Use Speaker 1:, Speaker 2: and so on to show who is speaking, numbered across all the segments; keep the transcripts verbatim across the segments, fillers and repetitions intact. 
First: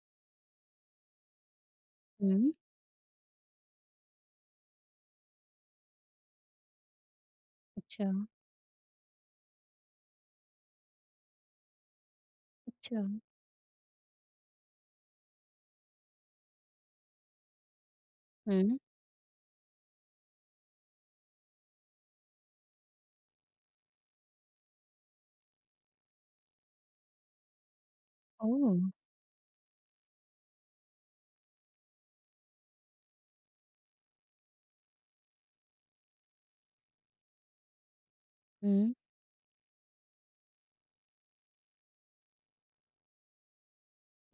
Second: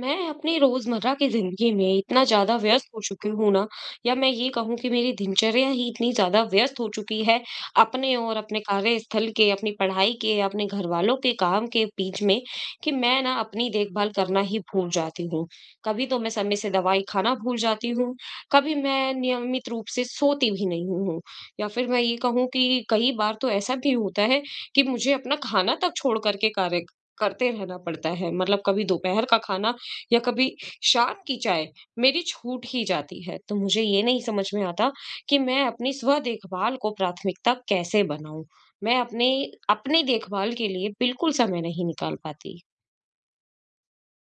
Speaker 1: मैं अपनी रोजमर्रा की जिंदगी में इतना
Speaker 2: हुँ।
Speaker 1: ज्यादा व्यस्त हो चुकी हूँ ना। या मैं ये कहूँ कि मेरी दिनचर्या ही इतनी ज्यादा व्यस्त हो चुकी है।
Speaker 2: अच्छा,
Speaker 1: अपने और अपने कार्यस्थल के, अपनी पढ़ाई के, अपने घर वालों के काम के बीच में कि
Speaker 2: अच्छा।
Speaker 1: मैं ना अपनी देखभाल करना ही भूल जाती हूँ। कभी तो मैं समय से दवाई खाना भूल जाती हूँ, कभी
Speaker 2: हुँ।
Speaker 1: मैं नियमित रूप से सोती भी नहीं हूँ। या फिर मैं ये कहूँ कि कई बार तो ऐसा भी होता है कि मुझे अपना खाना तक छोड़ करके कार्य करते रहना पड़ता है। मतलब
Speaker 2: ओह!
Speaker 1: कभी दोपहर का खाना या कभी शाम की चाय मेरी छूट ही जाती है। तो मुझे ये नहीं समझ में आता कि मैं अपनी स्व देखभाल को प्राथमिकता कैसे बनाऊं।
Speaker 2: हुँ।
Speaker 1: मैं अपने अपनी देखभाल के लिए बिल्कुल समय नहीं निकाल पाती।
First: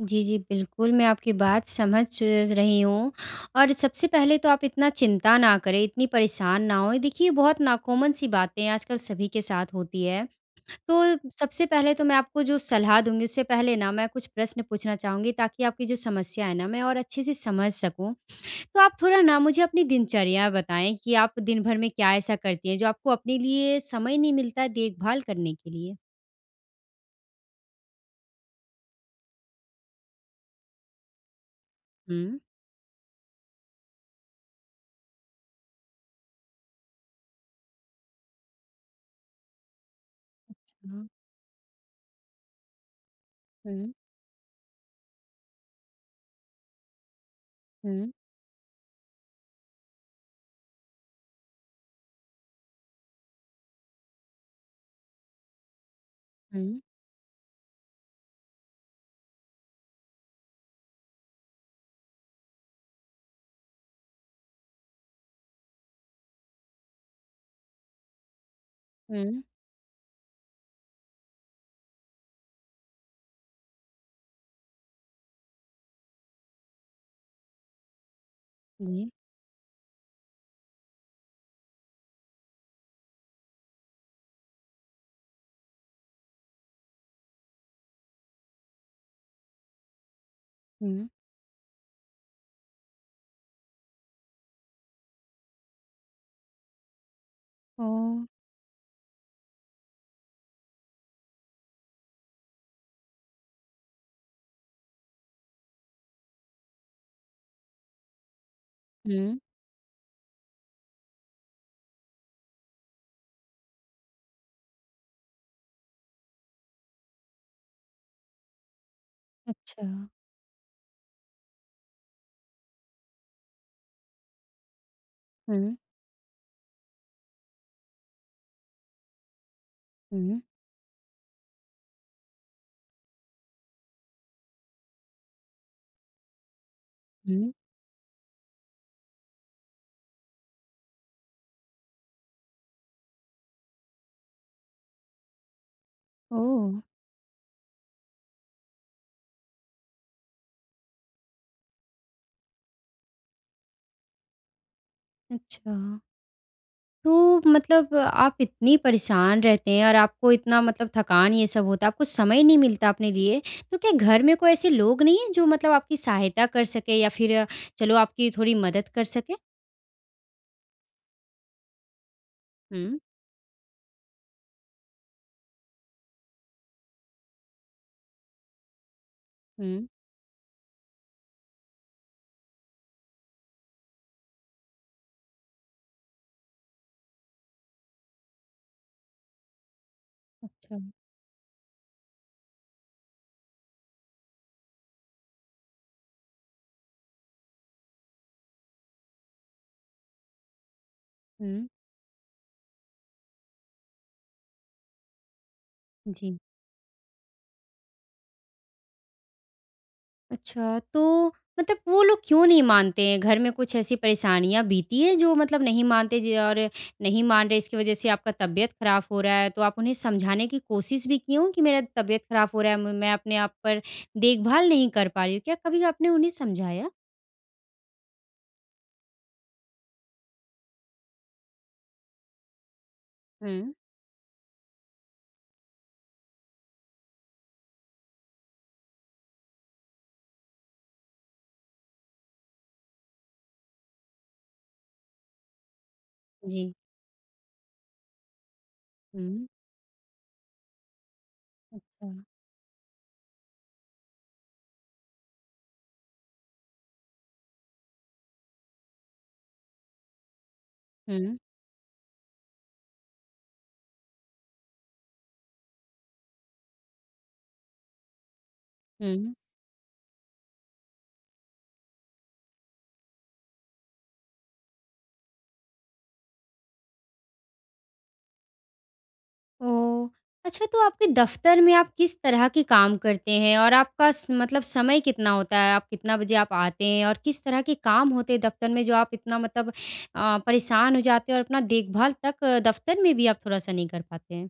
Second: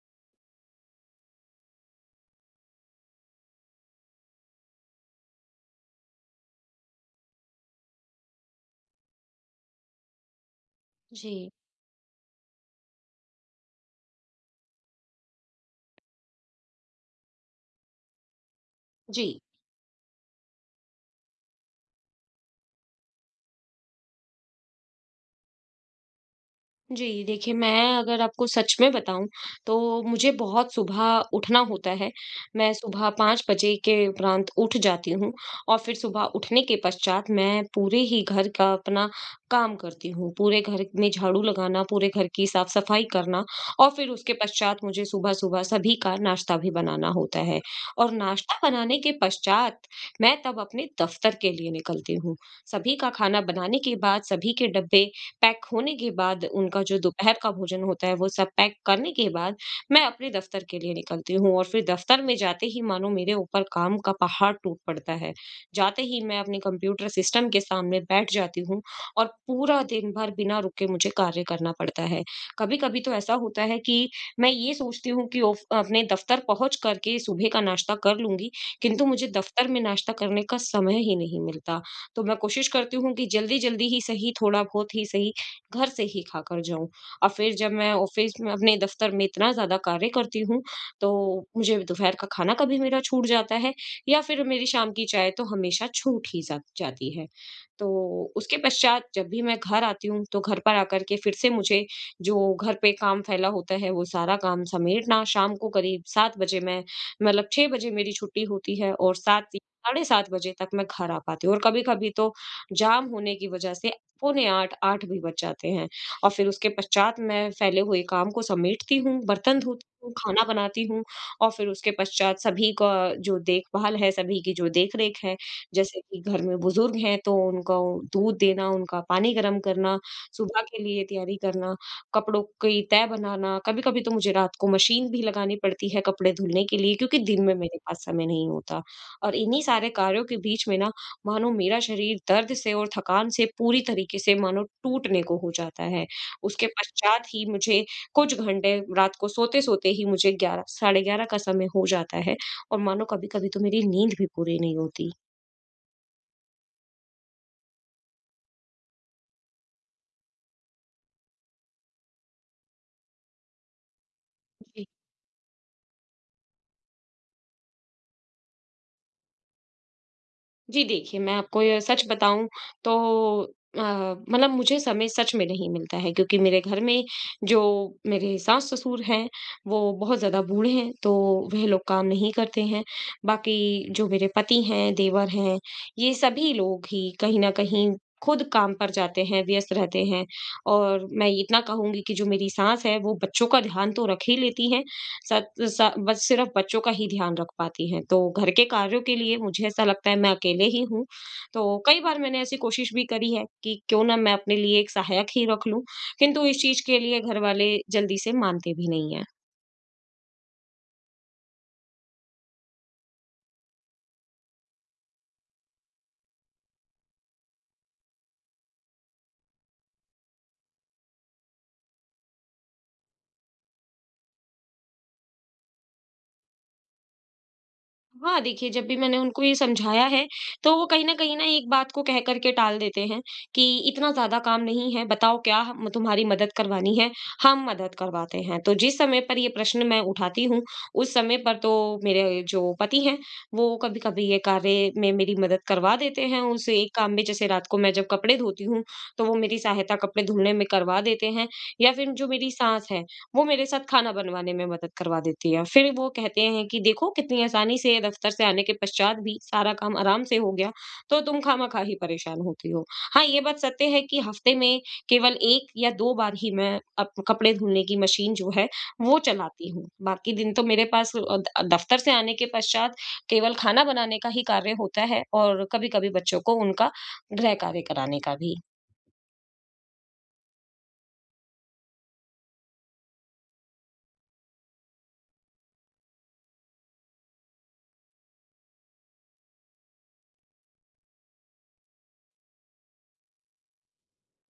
Speaker 2: जी, जी, बिल्कुल, मैं आपकी बात समझ रही हूँ। और सबसे पहले तो आप इतना चिंता ना करें, इतनी परेशान ना होएँ। देखिए, ये बहुत ना कॉमन सी बातें आजकल सभी के साथ होती है। तो
Speaker 1: जी।
Speaker 2: सबसे पहले तो मैं आपको जो सलाह दूँगी, उससे पहले ना मैं कुछ प्रश्न पूछना चाहूँगी ताकि आपकी जो समस्या है ना, मैं और अच्छे से समझ सकूँ। तो आप थोड़ा ना
Speaker 1: जी।
Speaker 2: मुझे अपनी दिनचर्या बताएँ कि आप दिन भर में क्या ऐसा करती हैं, जो आपको अपने लिए समय नहीं मिलता है देखभाल करने के लिए?
Speaker 1: जी, देखिए मैं अगर आपको सच में बताऊँ, तो मुझे बहुत सुबह उठना होता है।
Speaker 2: हुँ।
Speaker 1: मैं सुबह पाँच बजे के उपरांत उठ जाती हूँ और फिर सुबह उठने के पश्चात मैं पूरे ही घर का अपना काम करती हूँ। पूरे घर
Speaker 2: हाँ,
Speaker 1: में झाड़ू लगाना, पूरे घर की साफ-सफाई करना, और
Speaker 2: हुँ,
Speaker 1: फिर उसके पश्चात मुझे सुबह-सुबह सभी का नाश्ता भी बनाना होता है।
Speaker 2: हुँ,
Speaker 1: और नाश्ता बनाने के पश्चात मैं तब अपने दफ़्तर के लिए निकलती हूँ। सभी का खाना बनाने के बाद, सभी के डब्बे पैक होने के बाद,
Speaker 2: हुँ,
Speaker 1: उनका जो दोपहर का भोजन होता है वो सब पैक करने के बाद मैं अपने दफ्तर के लिए निकलती हूँ। और फिर दफ्तर में जाते ही मानो मेरे ऊपर काम का पहाड़ टूट पड़ता है। जाते ही मैं अपने कंप्यूटर सिस्टम के सामने बैठ जाती हूँ
Speaker 2: हुँ,
Speaker 1: और पूरा दिन भर बिना रुके मुझे कार्य करना पड़ता है। कभी कभी तो ऐसा होता है कि मैं ये सोचती हूँ कि ऑफ- अपने दफ्तर पहुंच करके सुबह का नाश्ता कर लूंगी, किंतु
Speaker 2: जी,
Speaker 1: मुझे दफ्तर में नाश्ता करने का समय ही नहीं मिलता। तो मैं कोशिश करती हूँ कि जल्दी जल्दी ही सही, थोड़ा बहुत ही सही, घर से ही खाकर जाऊँ। और फिर जब मैं ऑफ़िस में अपने दफ़्तर में इतना ज़्यादा कार्य करती हूँ,
Speaker 2: हुँ,
Speaker 1: तो मुझे दोपहर का खाना कभी मेरा छूट जाता है या फिर मेरी शाम की चाय तो हमेशा छूट ही जा जाती है। तो
Speaker 2: ओह!
Speaker 1: उसके पश्चात जब भी मैं घर आती हूँ, तो घर पर आकर के फिर से मुझे जो घर पे काम फैला होता है, वो सारा काम समेटना। शाम को करीब सात बजे मैं, मतलब छह बजे मेरी छुट्टी होती है और
Speaker 2: हुँ,
Speaker 1: सात साढ़े सात बजे तक मैं घर आ पाती हूँ, और कभी-कभी तो जाम होने की वज़ह से पौने आठ, आठ भी बज जाते हैं। और फिर उसके पश्चात मैं फैले हुए काम को समेटती हूँ, बर्तन
Speaker 2: अच्छा,
Speaker 1: धोती हूँ, खाना बनाती हूँ, और फिर उसके पश्चात सभी का जो देखभाल है, सभी की जो देख-रेख है,
Speaker 2: हुँ,
Speaker 1: जैसे कि घर में बुजुर्ग हैं तो उनको दूध देना, उनका पानी गर्म करना,
Speaker 2: हुँ,
Speaker 1: सुबह के लिए तैयारी करना, कपड़ों की तह बनाना। कभी-कभी तो मुझे रात को मशीन भी लगानी पड़ती है कपड़े धुलने के लिए, क्योंकि दिन
Speaker 2: हुँ,
Speaker 1: में मेरे पास समय नहीं होता। और इन्हीं सारे कार्यों के बीच में ना मानो मेरा शरीर दर्द से और थकान से पूरी तरीके से मानो टूटने को हो जाता है। उसके
Speaker 2: ओह!
Speaker 1: पश्चात ही मुझे कुछ घंटे रात को सोते-सोते ही मुझे ग्यारह साढ़े ग्यारह का समय हो जाता है, और मानो कभी-कभी तो मेरी नींद भी पूरी नहीं होती।
Speaker 2: अच्छा, तो मतलब आप इतनी परेशान रहते हैं और आपको इतना मतलब थकान ये सब होता है, आपको समय नहीं मिलता अपने लिए, तो क्या घर में कोई ऐसे लोग नहीं हैं जो मतलब आपकी सहायता कर सकें या फिर अ, चलो आपकी थोड़ी मदद कर सकें?
Speaker 1: जी, देखिए, मैं आपको ये सच बताऊँ तो
Speaker 2: हुँ,
Speaker 1: अ, मतलब मुझे समय सच में नहीं मिलता है, क्योंकि मेरे घर में जो मेरे सास-ससुर हैं, वो
Speaker 2: हुँ,
Speaker 1: बहुत ज़्यादा बूढ़े हैं, तो वह लोग काम नहीं करते हैं। बाकी जो मेरे पति हैं, देवर हैं, ये सभी लोग ही कहीं न कहीं खुद काम पर जाते हैं, व्यस्त रहते हैं।
Speaker 2: अच्छा,
Speaker 1: और मैं इतना कहूँगी कि जो मेरी सास है, वो बच्चों का ध्यान तो रख ही लेती हैं, सत सा बस सिर्फ़ बच्चों का ही ध्यान रख पाती हैं। तो घर के कार्यों के लिए मुझे ऐसा लगता है मैं अकेले ही हूँ। तो
Speaker 2: हुँ,
Speaker 1: कई बार मैंने ऐसी कोशिश भी करी है कि क्यों ना मैं अपने लिए एक सहायक ही रख लूँ,
Speaker 2: जी।
Speaker 1: किंतु इस चीज़ के लिए घरवाले जल्दी से मानते भी नहीं हैं।
Speaker 2: अच्छा, तो मतलब वो लोग क्यों नहीं मानते हैं? घर में कुछ ऐसी परेशानियाँ बीती है जो मतलब नहीं मानते जी और नहीं मान रहे इसकी वज़ह से आपका तबीयत ख़राब हो रहा है, तो आप उन्हें समझाने की कोशिश भी किए हो कि मेरा तबीयत ख़राब हो रहा है, म मैं अपने आप पर देखभाल नहीं कर पा रही हूँ? क्या कभी आपने उन्हें समझाया?
Speaker 1: हाँ, देखिए जब भी मैंने उनको ये समझाया है, तो वो कहीं न कहीं ना एक बात को कह कर के टाल देते हैं कि
Speaker 2: हुँ।
Speaker 1: इतना ज़्यादा काम नहीं है, बताओ क्या हम तुम्हारी मदद करवानी है, हम मदद करवाते हैं। तो जिस समय पर ये प्रश्न मैं उठाती हूँ, उस समय पर तो मेरे जो पति हैं, वो कभी-कभी ये कार्य में मेरी मदद करवा देते हैं। उस
Speaker 2: जी।
Speaker 1: एक काम में जैसे रात को मैं जब कपड़े धोती हूँ, तो वो
Speaker 2: हुँ।
Speaker 1: मेरी सहायता कपड़े धुलने में करवा देते हैं, या
Speaker 2: अच्छा।
Speaker 1: फिर जो मेरी सास है वो मेरे साथ खाना बनवाने में मदद करवा देती है। फिर वो कहते हैं कि देखो कितनी आसानी से दफ्तर से आने के पश्चात भी सारा काम आराम से हो गया, तो
Speaker 2: हुँ,
Speaker 1: तुम खामखा ही परेशान होती हो। हाँ, ये बात सत्य है कि हफ्ते में केवल एक या दो बार ही मैं अप कपड़े धुलने की मशीन जो है वो
Speaker 2: हुँ।
Speaker 1: चलाती हूँ। बाकी दिन तो मेरे पास अ, द दफ्तर से आने के पश्चात केवल खाना बनाने का ही कार्य होता है, और कभी-कभी बच्चों को उनका गृह कार्य कराने का भी।
Speaker 2: ओह! अच्छा, तो आपके दफ़्तर में आप किस तरह के काम करते हैं? और आपका स मतलब समय कितना होता है? आप कितना बजे आप आते हैं? और किस तरह के काम होते हैं दफ़्तर में जो आप इतना मतलब अ, परेशान हो जाते हैं और अपना देखभाल तक दफ़्तर में भी आप थोड़ा-सा नहीं कर पाते हैं?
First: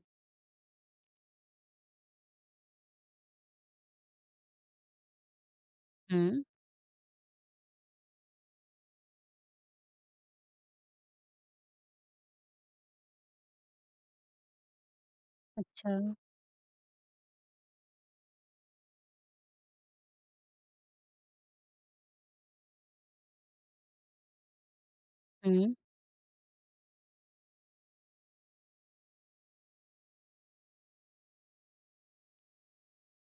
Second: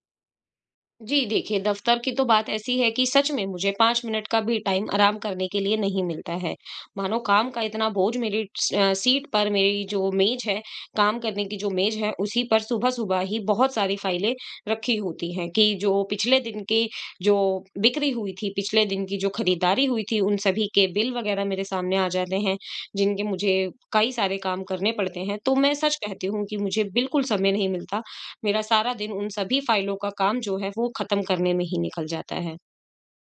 Speaker 1: जी, देखिए दफ़्तर की तो बात ऐसी है कि सच में मुझे पाँच मिनट का भी टाइम आराम करने के लिए नहीं मिलता
Speaker 2: हुँ।
Speaker 1: है। मानो काम का इतना बोझ मेरी स अ, सीट पर, मेरी जो मेज़ है, काम करने की जो मेज़ है, उसी पर सुबह-सुबह ही बहुत सारी फाइलें रखी होती हैं कि
Speaker 2: अच्छा।
Speaker 1: जो पिछले दिन की जो बिक्री हुई थी, पिछले दिन की जो खरीदारी हुई थी, उन सभी के बिल वग़ैरह मेरे सामने आ जाते हैं, जिनके मुझे कई सारे काम करने पड़ते हैं। तो मैं
Speaker 2: हुँ।
Speaker 1: सच कहती हूँ कि मुझे बिल्कुल समय नहीं मिलता। मेरा सारा दिन उन सभी फाइलों का काम जो है वो खत्म करने में ही निकल जाता है।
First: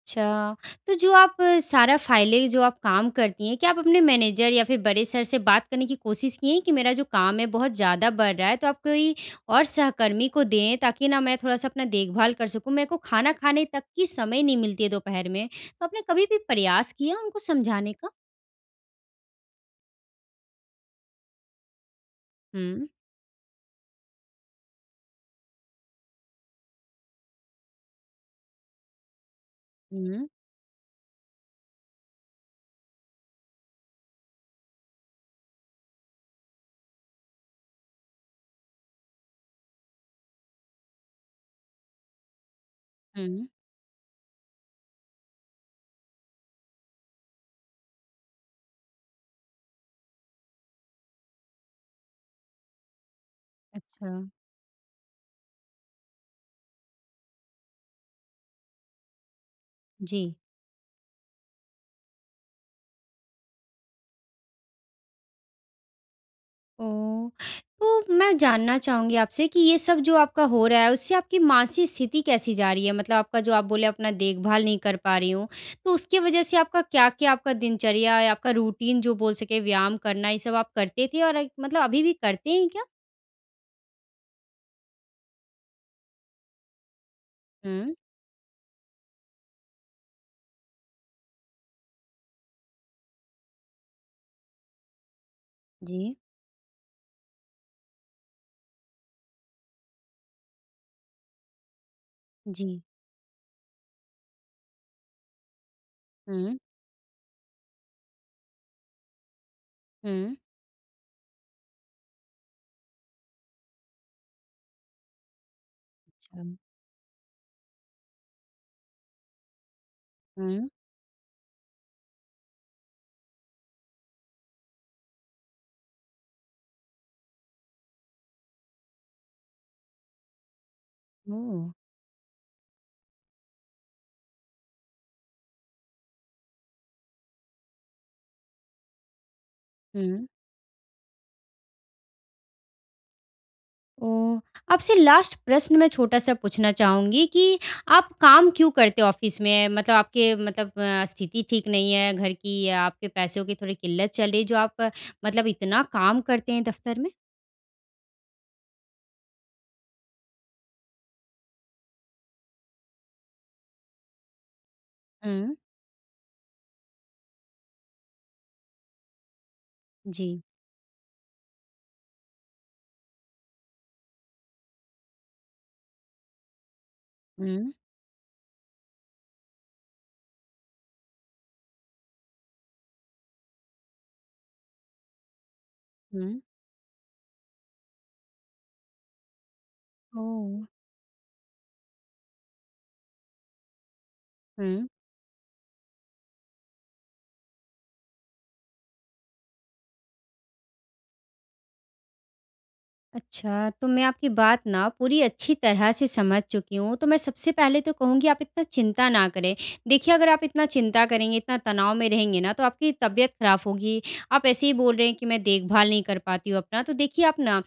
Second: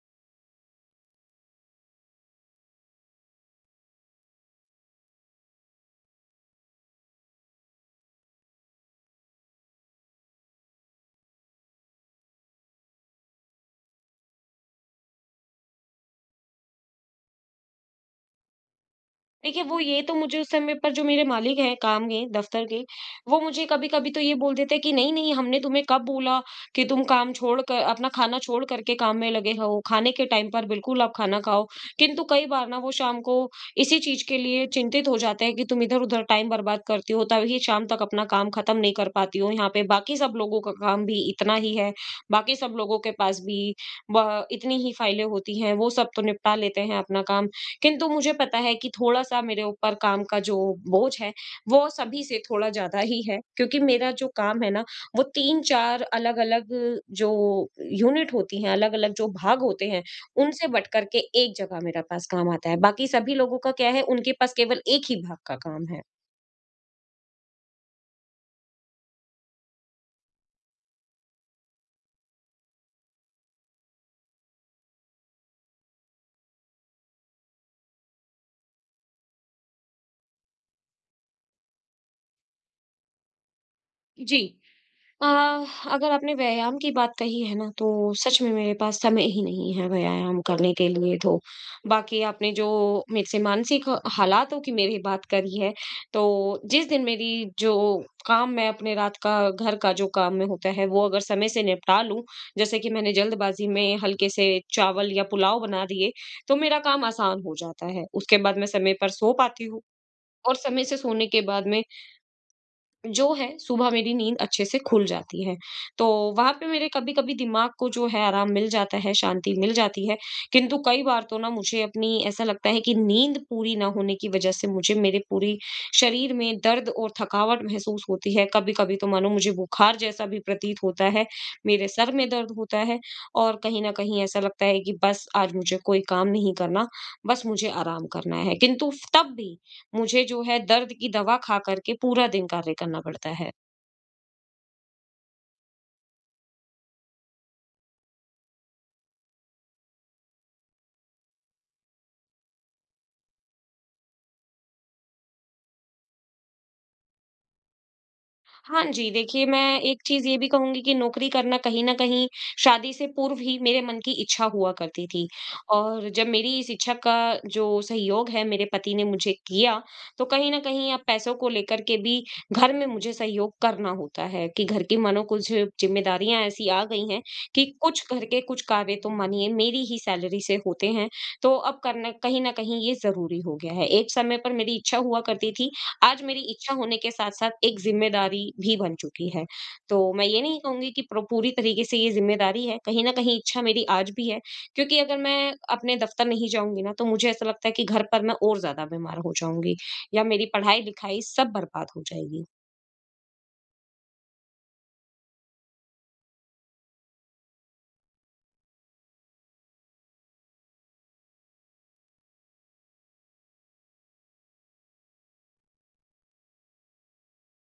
Speaker 2: अच्छा, तो जो आप अ, सारा फ़ाइलें जो आप काम करती हैं, क्या आप अपने मैनेजर या फिर बड़े सर से बात करने की कोशिश की हैं कि मेरा जो काम है बहुत ज़्यादा बढ़ रहा है, तो आप कोई और सहकर्मी को दें ताकि ना मैं थोड़ा-सा अपना देखभाल कर सकूँ, मेरे को खाना खाने तक की समय नहीं मिलती है दोपहर में। तो आपने कभी भी प्रयास किया उनको समझाने का?
Speaker 1: देखिए, वो ये तो मुझे उस समय पर जो मेरे मालिक हैं काम के, दफ़्तर के,
Speaker 2: हुँ,
Speaker 1: वो मुझे कभी-कभी तो ये बोल देते कि नहीं, नहीं हमने तुम्हें कब बोला कि तुम काम छोड़ कर, अपना खाना छोड़ करके काम में लगे हो, खाने के
Speaker 2: हुँ,
Speaker 1: टाइम पर बिल्कुल आप खाना खाओ। किंतु कई बार ना वो शाम को इसी चीज़ के लिए चिंतित हो जाते हैं कि तुम इधर-उधर टाइम बर्बाद करती हो, तभी शाम तक अपना काम खत्म नहीं कर पाती हो। यहाँ पे बाकी सब लोगों का काम भी इतना ही है, बाकी सब लोगों के पास
Speaker 2: हुँ।
Speaker 1: भी ब इतनी ही फाइलें होती हैं, वो सब तो निपटा लेते हैं अपना काम। किंतु मुझे पता है कि थोड़ा-सा मेरे ऊपर काम का जो बोझ है, वो सभी से थोड़ा ज़्यादा ही है, क्योंकि मेरा
Speaker 2: अच्छा,
Speaker 1: जो काम है ना, वो तीन चार अलग-अलग जो यूनिट होती हैं, अलग-अलग जो भाग होते हैं,
Speaker 2: जी।
Speaker 1: उनसे बट कर के एक जगह मेरे पास काम आता है। बाकी सभी लोगों का क्या है, उनके पास केवल एक ही भाग का काम है।
Speaker 2: ओह! तो मैं जानना चाहूँगी आपसे कि ये सब जो आपका हो रहा है, उससे आपकी मानसिक स्थिति कैसी जा रही है? मतलब आपका जो आप बोले अपना देखभाल नहीं कर पा रही हूँ, तो उसकी वजह से आपका क्या-क्या आपका दिनचर्या या आपका रूटीन जो बोल सके व्यायाम करना, ये सब आप करते थे और एक- मतलब अभी भी करते हैं क्या?
Speaker 1: जी। अ, अगर आपने व्यायाम की बात कही है ना, तो
Speaker 2: हुँ,
Speaker 1: सच में मेरे पास समय ही नहीं है व्यायाम करने के लिए। तो बाकी आपने जो मेरे से मानसिक हालातों की मेरी बात करी है,
Speaker 2: जी।
Speaker 1: तो जिस दिन मेरी जो काम मैं अपने रात का घर का जो काम में होता है वो अगर समय से निपटा लूं, जैसे
Speaker 2: जी।
Speaker 1: कि मैंने जल्दबाजी में हल्के से चावल या पुलाव बना दिए, तो
Speaker 2: हुँ,
Speaker 1: मेरा काम आसान हो जाता है। उसके बाद मैं समय पर सो पाती हूँ,
Speaker 2: हुँ।
Speaker 1: और समय से सोने के बाद में जो है सुबह मेरी नींद अच्छे से खुल जाती है। तो
Speaker 2: अच्छा।
Speaker 1: वहाँ पे मेरे कभी-कभी दिमाग को जो है आराम मिल जाता है, शांति मिल जाती है।
Speaker 2: हुँ,
Speaker 1: किंतु कई बार तो ना मुझे अपनी ऐसा लगता है कि नींद पूरी ना होने की वज़ह से मुझे मेरे पूरी शरीर में दर्द और थकावट महसूस होती है। कभी-कभी तो मानो मुझे बुखार जैसा भी प्रतीत होता है,
Speaker 2: ओह!
Speaker 1: मेरे सर में दर्द होता है, और कहीं न कहीं ऐसा लगता है कि बस आज मुझे कोई काम नहीं करना, बस मुझे आराम करना है। किंतु तब भी मुझे
Speaker 2: हुँ।
Speaker 1: जो है दर्द की दवा खा कर के पूरा दिन कार्य करना पड़ता है।
Speaker 2: ओह! आपसे लास्ट प्रश्न मैं छोटा-सा पूछना चाहूँगी कि आप काम क्यों करते हो ऑफ़िस में? मतलब आपके मतलब अ, स्थिति ठीक नहीं है घर की या आपके पैसों की थोड़ी किल्लत चल रही है जो आप अ, मतलब इतना काम करते हैं दफ़्तर में?
Speaker 1: हाँ जी, देखिए मैं एक चीज़ ये भी कहूँगी कि नौकरी करना कहीं न कहीं शादी से पूर्व ही मेरे मन की इच्छा हुआ करती थी,
Speaker 2: हुँ,
Speaker 1: और जब मेरी इस इच्छा का जो सहयोग है मेरे पति ने मुझे किया, तो
Speaker 2: जी।
Speaker 1: कहीं न कहीं अब पैसों को लेकर के भी घर में मुझे सहयोग करना होता है कि घर की मानो कुछ ज़िम्मेदारियाँ ऐसी आ गई हैं कि
Speaker 2: हुँ,
Speaker 1: कुछ घर के कुछ कार्य तो मानिए मेरी ही सैलरी से होते हैं, तो अब करना कहीं न कहीं ये ज़रूरी हो गया है। एक समय पर मेरी इच्छा हुआ करती थी, आज मेरी
Speaker 2: हुँ।
Speaker 1: इच्छा होने के साथ-साथ एक ज़िम्मेदारी भी बन चुकी है। तो मैं ये
Speaker 2: ओह!
Speaker 1: नहीं कहूँगी कि प्र पूरी तरीके से ये ज़िम्मेदारी है, कहीं न कहीं इच्छा मेरी आज भी है,
Speaker 2: हुँ।
Speaker 1: क्योंकि अगर मैं अपने दफ़्तर नहीं जाऊँगी ना, तो मुझे ऐसा लगता है कि घर पर मैं और ज़्यादा बीमार हो जाऊँगी या मेरी पढ़ाई-लिखाई सब बर्बाद हो जाएगी।
Speaker 2: अच्छा, तो मैं आपकी बात ना पूरी अच्छी तरह से समझ चुकी हूँ। तो मैं सबसे पहले तो कहूँगी आप इतना चिंता ना करें। देखिए, अगर आप इतना चिंता करेंगे, इतना तनाव में रहेंगे ना तो आपकी तबीयत ख़राब होगी। आप ऐसे ही बोल रहे हैं कि मैं देखभाल नहीं कर पाती हूँ अपना। तो देखिए आप ना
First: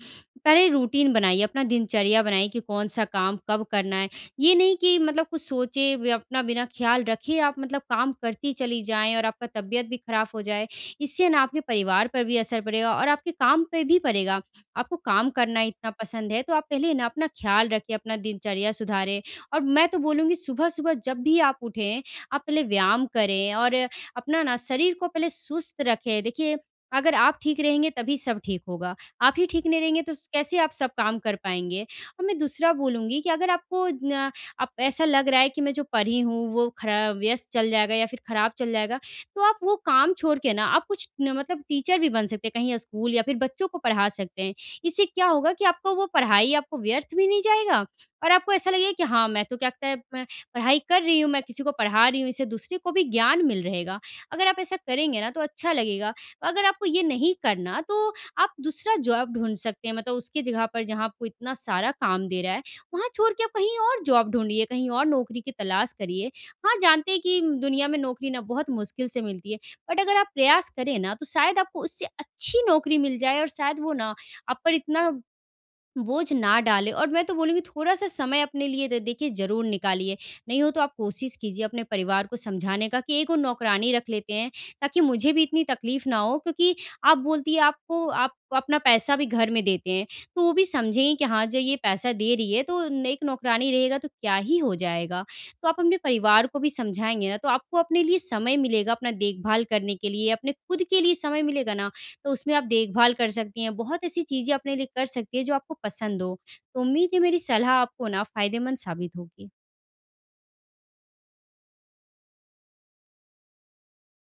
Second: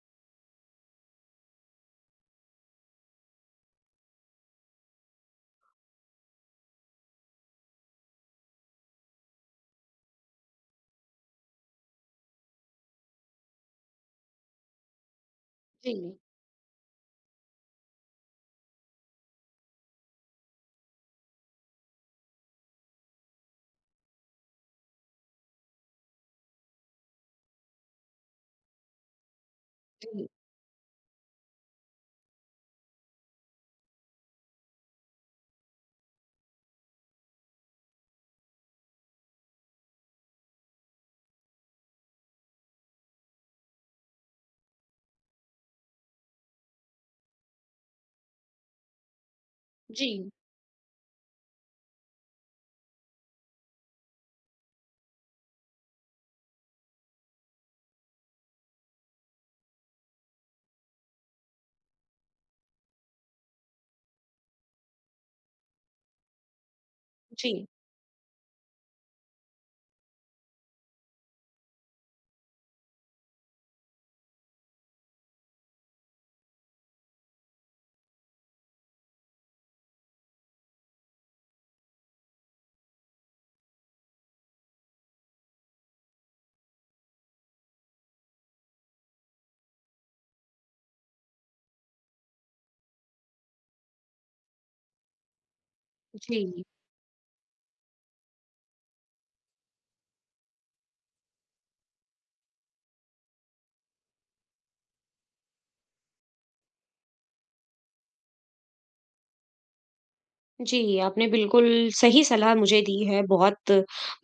Speaker 2: पहले रूटीन बनाइए, अपना दिनचर्या बनाइए कि कौन-सा काम कब करना है। ये नहीं कि मतलब कुछ सोचे ब अपना बिना ख़्याल रखे आप मतलब काम करती चली जाएँ और आपका तबीयत भी ख़राब हो जाए। इससे ना आपके परिवार पर भी असर पड़ेगा और आपके काम पे भी पड़ेगा। आपको काम करना इतना
Speaker 1: जी,
Speaker 2: पसंद है, तो आप पहले ना अपना ख़्याल रखें, अपना दिनचर्या सुधारें। और मैं तो बोलूँगी सुबह-सुबह जब भी आप उठें, आप पहले व्यायाम करें और अपना ना शरीर को पहले सुस्त रखें। देखिए, अगर आप ठीक रहेंगे तभी सब ठीक होगा। आप ही ठीक नहीं रहेंगे तो स
Speaker 1: जी,
Speaker 2: कैसे आप सब काम कर पाएँगे? और मैं दूसरा बोलूँगी कि अगर आपको न आप ऐसा लग रहा है कि मैं जो पढ़ी हूँ, वो खरा व्यस्त चल जाएगा या फिर ख़राब चल जाएगा, तो आप वो काम छोड़ के ना आप कुछ न मतलब टीचर भी बन सकते हैं, कहीं स्कूल या फिर बच्चों को पढ़ा सकते हैं। इससे क्या होगा कि आपको वो पढ़ाई आपको व्यर्थ भी नहीं जाएगा और आपको ऐसा लगेगा कि हाँ, मैं तो क्या कहता है मैं
Speaker 1: जी,
Speaker 2: पढ़ाई कर रही हूँ, मैं किसी को पढ़ा रही हूँ, इससे दूसरे को भी ज्ञान मिल रहेगा। अगर आप ऐसा करेंगे ना तो अच्छा लगेगा। अगर आपको ये नहीं करना तो आप दूसरा जॉब ढूँढ सकते हैं मतलब उसकी जगह पर जहाँ आपको इतना सारा काम दे रहा है, वहाँ छोड़ के आप कहीं और जॉब ढूँढिए, कहीं और नौकरी की तलाश करिए। हाँ, जानते हैं कि
Speaker 1: जी।
Speaker 2: दुनिया में नौकरी ना बहुत मुश्किल से मिलती है, बट अगर आप प्रयास करें ना तो शायद आपको उससे अच्छी नौकरी मिल जाए और शायद वो ना आप पर इतना बोझ ना डालें। और मैं तो बोलूँगी थोड़ा-सा समय अपने लिए दे देखिए ज़रूर निकालिए। नहीं हो तो आप कोशिश कीजिए अपने परिवार को समझाने का कि एक और नौकरानी रख लेते हैं, ताकि मुझे भी इतनी तकलीफ़ ना हो क्योंकि आप बोलती है आपको आप अपना पैसा भी घर में देते हैं, तो वो भी समझेंगी कि हाँ, जो ये पैसा दे रही है तो न एक नौकरानी रहेगा तो क्या ही हो जाएगा? तो आप अपने परिवार को
Speaker 1: जी,
Speaker 2: भी समझाएँगे ना तो आपको अपने लिए समय मिलेगा, अपना देखभाल करने के लिए, अपने खुद के लिए समय मिलेगा ना, तो उसमें आप देखभाल कर सकती हैं। बहुत ऐसी चीज़ें अपने लिए कर सकती हैं जो आपको पसंद हो। तो उम्मीद है मेरी सलाह आपको ना फ़ायदेमंद साबित होगी।
Speaker 1: जी, आपने बिल्कुल सही सलाह मुझे दी है, बहुत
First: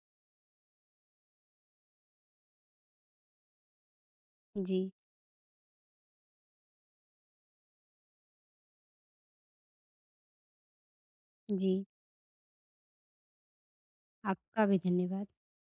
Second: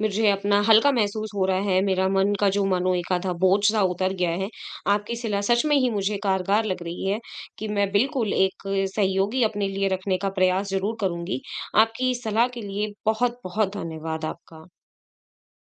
Speaker 1: मुझे अपना हल्का महसूस हो रहा है, मेरा मन का जो मनोएकाधा बोझ-सा उतर गया है।
Speaker 2: जी।
Speaker 1: आपकी सलाह सच में ही मुझे कारगर लग रही है कि मैं बिल्कुल एक सहयोगी अपने लिए रखने का प्रयास ज़रूर करूँगी।
Speaker 2: जी।
Speaker 1: आपकी इस सलाह के लिए बहुत-बहुत धन्यवाद आपका।
Speaker 2: आपका भी धन्यवाद।